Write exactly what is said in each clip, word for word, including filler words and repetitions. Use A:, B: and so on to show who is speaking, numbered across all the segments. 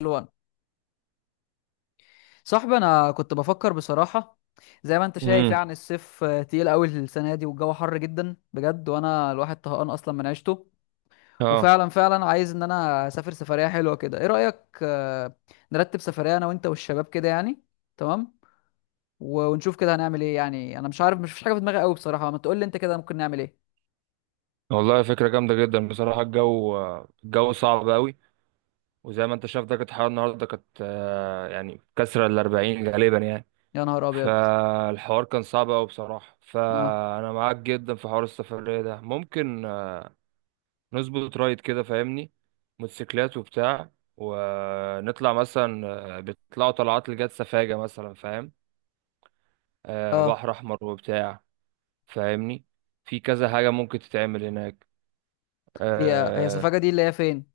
A: الوان، صاحبي، انا كنت بفكر بصراحه. زي ما انت شايف
B: امم
A: يعني الصيف آه، تقيل قوي السنه دي، والجو حر جدا بجد، وانا الواحد طهقان اصلا من عيشته.
B: اه،
A: وفعلا فعلا عايز ان انا اسافر سفريه حلوه كده. ايه رايك آه، نرتب سفريه انا وانت والشباب كده يعني؟ تمام. و- ونشوف كده هنعمل ايه يعني. انا مش عارف، مش فيش حاجه في دماغي قوي بصراحه. ما تقول لي انت كده ممكن نعمل ايه.
B: والله فكرة جامدة جدا بصراحة. الجو الجو صعب قوي، وزي ما انت شايف درجة الحرارة النهاردة كانت آه، يعني كسرة الأربعين غالبا يعني.
A: يا نهار ابيض.
B: فالحوار كان صعب قوي بصراحة،
A: اه.
B: فأنا معاك جدا في حوار السفرية ده. ممكن آه، نظبط رايد كده، فاهمني؟ موتوسيكلات وبتاع، ونطلع مثلا آه، بيطلعوا طلعات لجات سفاجة مثلا، فاهم؟ آه،
A: اه.
B: بحر أحمر وبتاع، فاهمني؟ في كذا حاجة ممكن تتعمل هناك.
A: هي هي
B: آه،
A: سفاجه دي اللي هي فين؟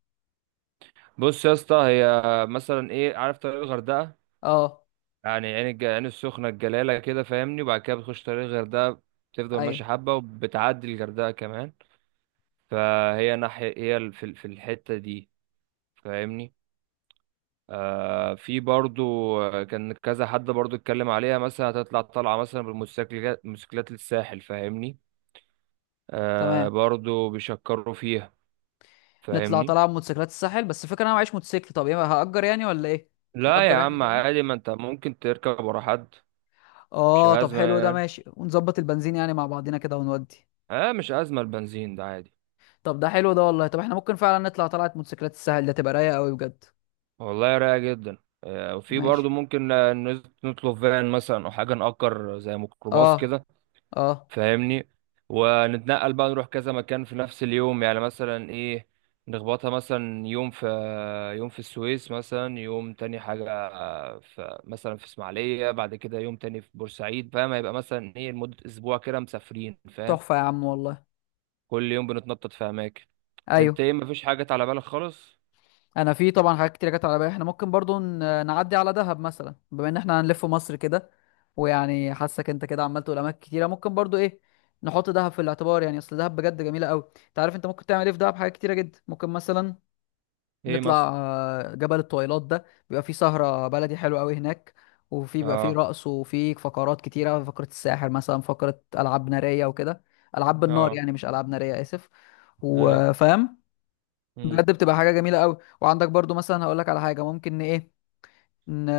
B: بص يا اسطى، هي مثلا ايه، عارف طريق الغردقه؟
A: اه.
B: يعني عين الج... عين السخنه، الجلاله كده فاهمني، وبعد كده بتخش طريق الغردقه، بتفضل
A: ايوه.
B: ماشي حبه وبتعدي الغردقه كمان. فهي ناحيه، هي في ال- في الحته دي، فاهمني. آه في برضو آه، كان كذا حد برضو اتكلم عليها، مثلا هتطلع طالعه مثلا بالموتوسيكلات، موتوسيكلات للساحل، فاهمني. آه
A: تمام.
B: برضو بيشكروا فيها،
A: نطلع
B: فاهمني.
A: طلعه بموتوسيكلات الساحل، بس الفكره انا معيش موتوسيكل. طب ايه، هأجر يعني ولا ايه؟
B: لا يا
A: نأجر احنا
B: عم
A: كده.
B: عادي، ما انت ممكن تركب ورا حد، مش
A: اه طب حلو، ده
B: أزمة.
A: ماشي. ونظبط البنزين يعني مع بعضينا كده ونودي.
B: اه، مش أزمة، البنزين ده عادي.
A: طب ده حلو ده، والله. طب احنا ممكن فعلا نطلع طلعه موتوسيكلات الساحل، ده تبقى رايقه قوي بجد.
B: والله رايقة جدا. آه، وفي
A: ماشي.
B: برضه ممكن آه، نز- نطلب فان مثلا، أو حاجة نأجر زي ميكروباص
A: اه.
B: كده،
A: اه.
B: فاهمني؟ ونتنقل بقى، نروح كذا مكان في نفس اليوم، يعني مثلا إيه نخبطها مثلا يوم في يوم في السويس، مثلا يوم تاني حاجة في، مثلا في إسماعيلية، بعد كده يوم تاني في بورسعيد، فاهم؟ هيبقى مثلا إيه لمدة أسبوع كده مسافرين، فاهم؟
A: تحفه يا عم، والله.
B: كل يوم بنتنطط في أماكن. أنت
A: ايوه.
B: إيه، مفيش حاجة على بالك خالص؟
A: انا في طبعا حاجات كتير جت على بالي. احنا ممكن برضو ن- نعدي على دهب مثلا، بما ان احنا هنلف مصر كده. ويعني حاسك انت كده عمال تقول اماكن كتيره، ممكن برضو ايه، نحط دهب في الاعتبار. يعني اصل دهب بجد جميله قوي. انت عارف انت ممكن تعمل ايه في دهب؟ حاجات كتيره جدا. ممكن مثلا
B: إيه
A: نطلع
B: مثلا؟
A: آه، جبل الطويلات، ده بيبقى فيه سهره بلدي حلوه قوي هناك. وفي بيبقى فيه
B: اه.
A: رقص، وفي فقرات كتيره، فقره الساحر مثلا، فقره العاب ناريه وكده. العاب بالنار
B: اه.
A: يعني، مش العاب ناريه، اسف.
B: اي.
A: وفاهم.
B: امم.
A: بجد بتبقى حاجه جميله قوي. وعندك برضو مثلا هقول لك على حاجه. ممكن ن- ايه ن...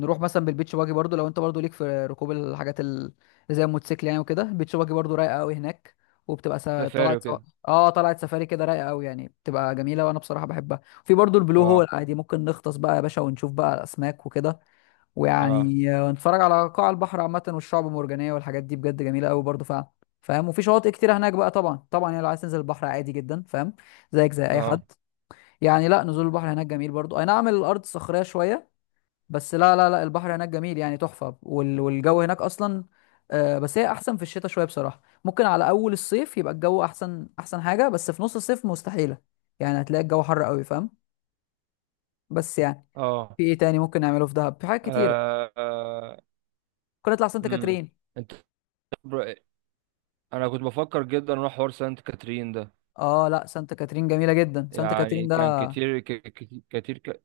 A: نروح مثلا بالبيتش باجي برضو، لو انت برضو ليك في ركوب الحاجات ال- اللي زي الموتوسيكل يعني وكده. البيتش باجي برضو رايقه قوي هناك. وبتبقى س...
B: سفاري
A: طلعت سو...
B: وكده.
A: اه، طلعت سفاري كده، رايقه قوي يعني، بتبقى جميله وانا بصراحه بحبها. في برضو البلو هول،
B: اه.
A: عادي ممكن نغطس بقى يا باشا ونشوف بقى الاسماك وكده.
B: اه.
A: ويعني آه، نتفرج على قاع البحر عامه، والشعب المرجانيه، والحاجات دي بجد جميله قوي برضو فعلا. فاهم. وفي شواطئ كتيره هناك بقى طبعا. طبعا يعني لو عايز تنزل البحر، عادي جدا فاهم، زيك زي اي حد.
B: اه.
A: يعني لا، نزول البحر هناك جميل برضو. اي نعم، الارض صخريه شويه، بس لا لا لا، البحر هناك جميل يعني تحفه. وال... والجو هناك اصلا آه، بس هي احسن في الشتاء شويه بصراحه. ممكن على اول الصيف يبقى الجو احسن، احسن حاجه. بس في نص الصيف مستحيله يعني. هتلاقي الجو حر قوي فاهم. بس يعني
B: اه.
A: في ايه تاني ممكن نعمله في دهب؟ في حاجات كتيره.
B: اه.
A: ممكن نطلع سانت
B: امم.
A: كاترين.
B: انت بر- انا كنت بفكر جدا اروح حوار سانت كاترين ده،
A: اه لا، سانت كاترين جميله جدا. سانت
B: يعني
A: كاترين ده
B: كان كتير ك- كتير كتير ك...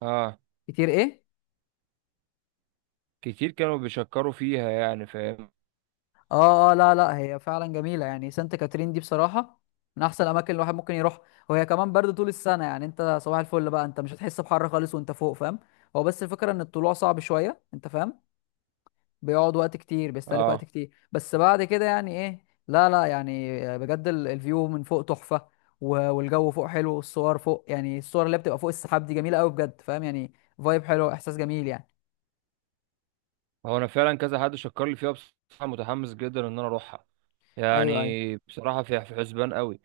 B: اه،
A: كتير ايه.
B: كتير كانوا بيشكروا فيها يعني، فاهم؟
A: اه اه لا لا، هي فعلا جميله يعني. سانت كاترين دي بصراحه من احسن الاماكن الواحد ممكن يروح. وهي كمان برد طول السنه. يعني انت صباح الفل بقى، انت مش هتحس بحر خالص وانت فوق فاهم. هو بس الفكره ان الطلوع صعب شويه انت فاهم. بيقعد وقت كتير، بيستهلك وقت
B: اه،
A: كتير. بس بعد كده يعني ايه، لا لا، يعني بجد ال- الفيو من فوق تحفه. و- والجو فوق حلو، والصور فوق يعني الصور اللي بتبقى فوق السحاب دي جميله قوي بجد فاهم يعني. فايب حلو، احساس جميل يعني.
B: هو انا فعلا كذا حد شكر لي فيها بصراحة، متحمس جدا ان انا اروحها،
A: ايوه ايوه.
B: يعني بصراحة في في حسبان قوي.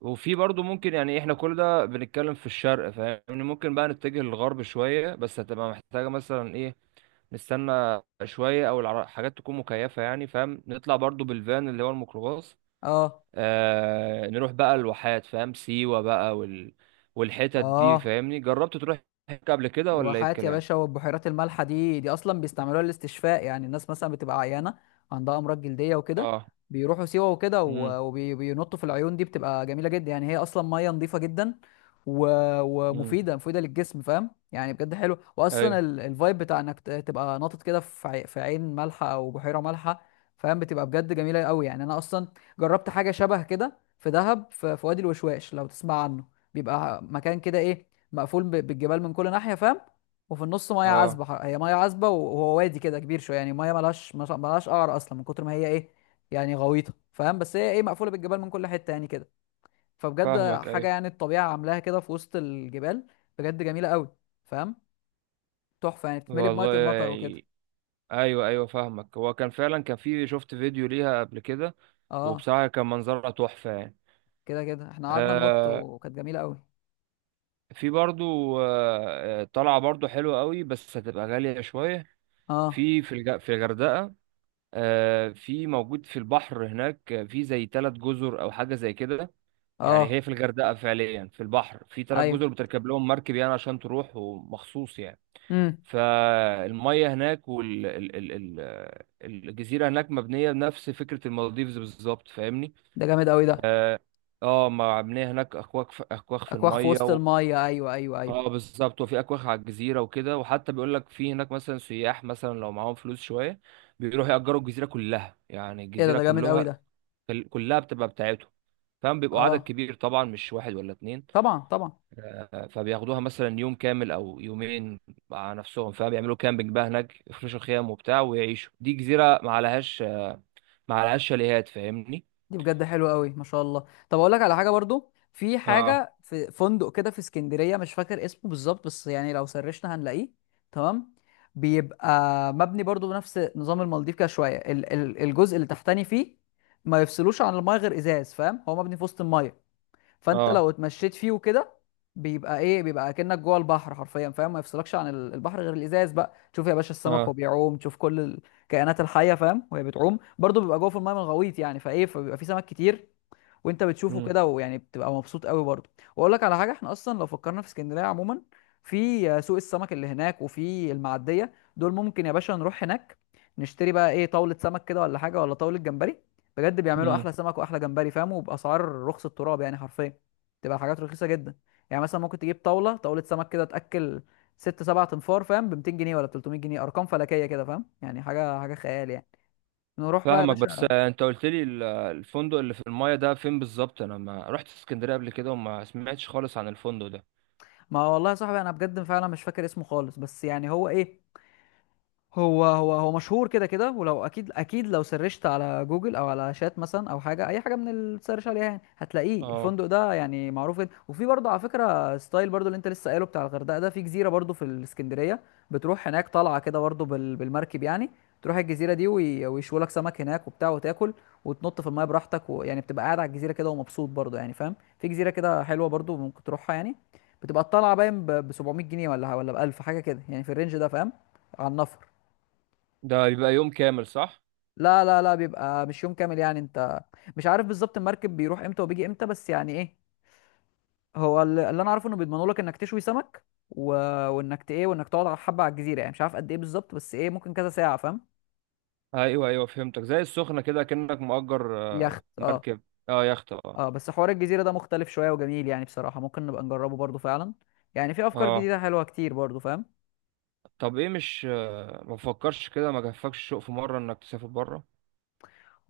B: وفي برضو ممكن، يعني احنا كل ده بنتكلم في الشرق فاهمني، ممكن بقى نتجه للغرب شوية، بس هتبقى محتاجة مثلا ايه، نستنى شوية، او العر- حاجات تكون مكيفة يعني، فاهم. نطلع برضو بالفان اللي هو الميكروباص،
A: اه
B: آه نروح بقى الواحات، فاهم، سيوة بقى وال... والحتت دي،
A: اه.
B: فاهمني؟ جربت تروح هناك قبل كده، ولا ايه
A: الواحات يا
B: الكلام؟
A: باشا، والبحيرات المالحة دي، دي أصلا بيستعملوها للاستشفاء. يعني الناس مثلا بتبقى عيانة، عندها أمراض جلدية وكده،
B: اه.
A: بيروحوا سيوة وكده،
B: امم.
A: وبينطوا في العيون دي. بتبقى جميلة جدا يعني. هي أصلا مية نظيفة جدا و...
B: امم.
A: ومفيدة مفيدة للجسم فاهم يعني. بجد حلو. وأصلا
B: اي.
A: ال... الفايب بتاع إنك ت- تبقى ناطط كده في عي... في عين مالحة أو بحيرة مالحة فاهم. بتبقى بجد جميلة قوي يعني. أنا أصلا جربت حاجة شبه كده في دهب في... في وادي الوشواش، لو تسمع عنه. بيبقى مكان كده ايه، مقفول ب- بالجبال من كل ناحيه فاهم. وفي النص ميه
B: اه.
A: عذبه، ح- هي ميه عذبه. و- وهو وادي كده كبير شويه يعني. ميه ملهاش مش- ملهاش قعر اصلا من كتر ما هي ايه يعني، غويطه فاهم. بس هي ايه، مقفوله بالجبال من كل حته يعني كده. فبجد
B: فاهمك.
A: حاجه
B: اي،
A: يعني. الطبيعه عاملاها كده في وسط الجبال. بجد جميله قوي فاهم. تحفه يعني. بتتملي بميه
B: والله
A: المطر وكده.
B: يعني. ايوه، ايوه، فاهمك. هو كان فعلا، كان في شفت فيديو ليها قبل كده،
A: اه
B: وبصراحه كان منظرها تحفه يعني.
A: كده كده احنا قعدنا ننط،
B: آه
A: وكانت جميله قوي.
B: في برضو آه آه، طلعه برضو حلوه قوي، بس هتبقى غاليه شويه
A: اه
B: في في الج... في الغردقه. آه في موجود في البحر هناك، آه، في زي ثلاث جزر او حاجه زي كده. يعني
A: اه
B: هي في الغردقه فعليا، في البحر في ثلاث
A: ايوه.
B: جزر، بتركب لهم مركب يعني عشان تروح، ومخصوص يعني.
A: امم.
B: فالميه هناك وال ال ال ال الجزيره هناك مبنيه بنفس فكره المالديفز بالظبط، فاهمني.
A: ده جامد قوي ده.
B: اه. آه، مبنيه هناك، اكواخ، في اكواخ في
A: اكواخ في
B: الميه
A: وسط
B: و...
A: الميه، ايوه ايوه ايوه.
B: اه، بالظبط. وفي اكواخ على الجزيره وكده، وحتى بيقول لك في هناك مثلا سياح، مثلا لو معاهم فلوس شويه بيروحوا يأجروا الجزيره كلها، يعني
A: ايه ده،
B: الجزيره
A: ده جامد قوي
B: كلها،
A: ده.
B: كلها بتبقى بتاعتهم، فاهم؟ بيبقوا عدد
A: اه.
B: كبير طبعا، مش واحد ولا اتنين.
A: طبعا طبعا.
B: آه، فبياخدوها مثلا يوم كامل او يومين مع نفسهم، فبيعملوا كامبينج بقى هناك، يفرشوا خيام وبتاع ويعيشوا. دي جزيره ما عليهاش ما عليهاش شاليهات، فاهمني.
A: دي بجد حلوه قوي ما شاء الله. طب اقول لك على حاجه برضو. في
B: اه.
A: حاجه في فندق كده في اسكندريه، مش فاكر اسمه بالظبط، بس يعني لو سرشنا هنلاقيه. تمام. بيبقى مبني برضو بنفس نظام المالديف كده شويه. ال- ال- الجزء اللي تحتني فيه ما يفصلوش عن المايه غير ازاز فاهم. هو مبني في وسط المايه. فانت
B: اه.
A: لو اتمشيت فيه وكده، بيبقى ايه، بيبقى اكنك جوه البحر حرفيا فاهم. ما يفصلكش عن ال- البحر غير الازاز. بقى تشوف يا باشا السمك وهو
B: اه.
A: بيعوم، تشوف كل الكائنات الحيه فاهم وهي بتعوم برضو. بيبقى جوه في المايه من غويط يعني، فايه، فبيبقى في سمك كتير وانت بتشوفه
B: امم.
A: كده، ويعني بتبقى مبسوط قوي برضه. واقول لك على حاجه. احنا اصلا لو فكرنا في اسكندريه عموما، في سوق السمك اللي هناك وفي المعديه دول، ممكن يا باشا نروح هناك نشتري بقى ايه، طاوله سمك كده ولا حاجه، ولا طاوله جمبري. بجد بيعملوا
B: امم.
A: احلى سمك واحلى جمبري فاهم، وباسعار رخص التراب يعني حرفيا. تبقى حاجات رخيصه جدا. يعني مثلا ممكن تجيب طاوله طاوله سمك كده، تاكل ست سبع تنفار فاهم ب مئتين جنيه ولا ثلاثمية جنيه. ارقام فلكيه كده فاهم يعني. حاجه حاجه خيال يعني. نروح بقى يا
B: فاهمك. بس
A: باشا.
B: آه، انت قلت لي ال- الفندق اللي في المايه ده فين بالظبط؟ انا ما رحت اسكندريه قبل كده، وما سمعتش خالص عن الفندق ده.
A: ما والله يا صاحبي، انا بجد فعلا مش فاكر اسمه خالص، بس يعني هو ايه، هو هو هو مشهور كده كده. ولو اكيد اكيد، لو سرشت على جوجل او على شات مثلا، او حاجه اي حاجه من اللي تسرش عليها، يعني هتلاقيه.
B: اه.
A: الفندق ده يعني معروف جدا. وفي برضه على فكره، ستايل برضه اللي انت لسه قايله بتاع الغردقه ده، في جزيره برضه في الاسكندريه. بتروح هناك طالعه كده برضه بال- بالمركب يعني. تروح الجزيره دي وي- ويشوا لك سمك هناك وبتاع، وتاكل، وتنط في الميه براحتك. ويعني بتبقى قاعد على الجزيره كده ومبسوط برضه يعني فاهم. في جزيره كده حلوه برضه ممكن تروحها يعني. بتبقى الطالعه باين ب سبعمية جنيه ولا ولا ب ألف حاجه كده يعني، في الرينج ده فاهم. على النفر.
B: ده يبقى يوم كامل، صح؟
A: لا لا لا، بيبقى مش يوم كامل يعني. انت مش عارف بالظبط المركب بيروح امتى وبيجي امتى، بس يعني ايه، هو ال- اللي انا عارفه انه بيضمنوا لك انك تشوي سمك و... وانك ت- ايه وانك تقعد على حبه على الجزيره. يعني مش عارف قد ايه بالظبط بس ايه، ممكن كذا ساعه فاهم.
B: ايوه، ايوه، فهمتك، زي السخنه كده، كأنك مؤجر آه،
A: يخت اه.
B: مركب. اه، يخت. اه.
A: اه بس حوار الجزيره ده مختلف شويه وجميل يعني. بصراحه ممكن نبقى نجربه برضو فعلا. يعني في افكار
B: اه،
A: جديده حلوه كتير برضو فاهم.
B: طب ايه، مش آه، ما فكرش كده، ما جفكش الشوق في مرة انك تسافر بره،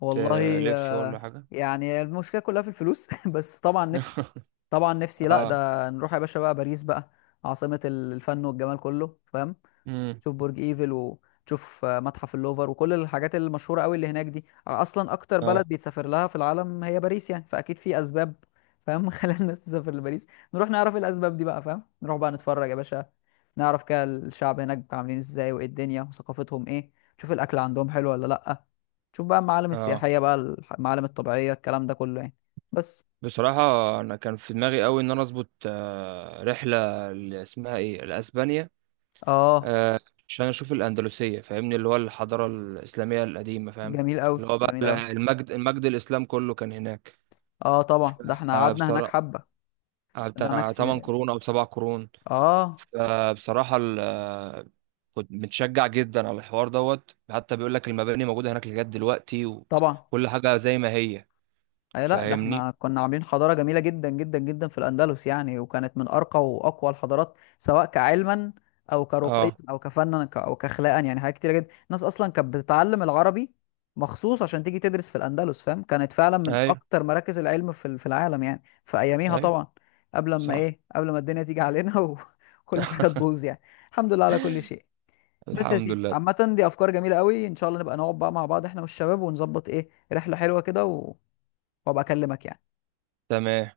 A: والله
B: تلف ولا
A: آه.
B: حاجة؟
A: يعني المشكله كلها في الفلوس بس طبعا نفسي. طبعا نفسي لا،
B: اه.
A: ده نروح يا باشا بقى باريس بقى، عاصمه الفن والجمال كله فاهم.
B: امم.
A: تشوف برج ايفل، وتشوف آه، متحف اللوفر، وكل الحاجات المشهوره قوي اللي هناك. دي اصلا اكتر بلد
B: اه.
A: بيتسافر لها في العالم هي باريس يعني، فاكيد في اسباب فاهم خلال الناس تسافر لباريس. نروح نعرف إيه الاسباب دي بقى فاهم. نروح بقى نتفرج يا باشا، نعرف كده الشعب هناك عاملين ازاي، وايه الدنيا، وثقافتهم ايه. تشوف الاكل عندهم حلو ولا لا. تشوف بقى المعالم
B: اه،
A: السياحيه بقى، الح- المعالم الطبيعيه، الكلام ده كله يعني. بس
B: بصراحة انا كان في دماغي قوي ان انا اظبط آه، رحلة، اللي اسمها ايه، لاسبانيا،
A: اه.
B: آه، عشان اشوف الاندلسية، فاهمني، اللي هو الحضارة الاسلامية القديمة، فاهم؟
A: جميل قوي
B: اللي هو بقى،
A: جميل قوي.
B: المجد، المجد الاسلام كله كان هناك.
A: اه طبعا، ده احنا
B: آه،
A: قعدنا هناك
B: بصراحة
A: حبه.
B: آه،
A: ده هناك
B: بتاع 8
A: سي...
B: قرون او 7 قرون،
A: اه
B: فبصراحة كنت متشجع جدا على الحوار دوت، حتى بيقول لك المباني موجودة هناك لغاية دلوقتي،
A: طبعا.
B: وكل حاجة زي ما هي،
A: اي لا، ده
B: فاهمني.
A: احنا كنا عاملين حضاره جميله جدا جدا جدا في الاندلس يعني. وكانت من ارقى واقوى الحضارات، سواء كعلما او كرقيا
B: اه.
A: او كفنا ك- او كاخلاقا. يعني حاجات كتيره جدا. الناس اصلا كانت بتتعلم العربي مخصوص عشان تيجي تدرس في الاندلس فاهم. كانت فعلا من
B: ايوه،
A: اكتر مراكز العلم في ال- في العالم يعني في اياميها
B: ايوه،
A: طبعا. قبل ما
B: صح.
A: ايه، قبل ما الدنيا تيجي علينا وكل حاجه تبوظ يعني. الحمد لله على كل شيء. بس يا
B: الحمد
A: سيدي،
B: لله.
A: عامه دي افكار جميله قوي. ان شاء الله نبقى نقعد بقى مع بعض احنا والشباب ونظبط ايه رحله حلوه كده و... وابقى اكلمك يعني.
B: تمام.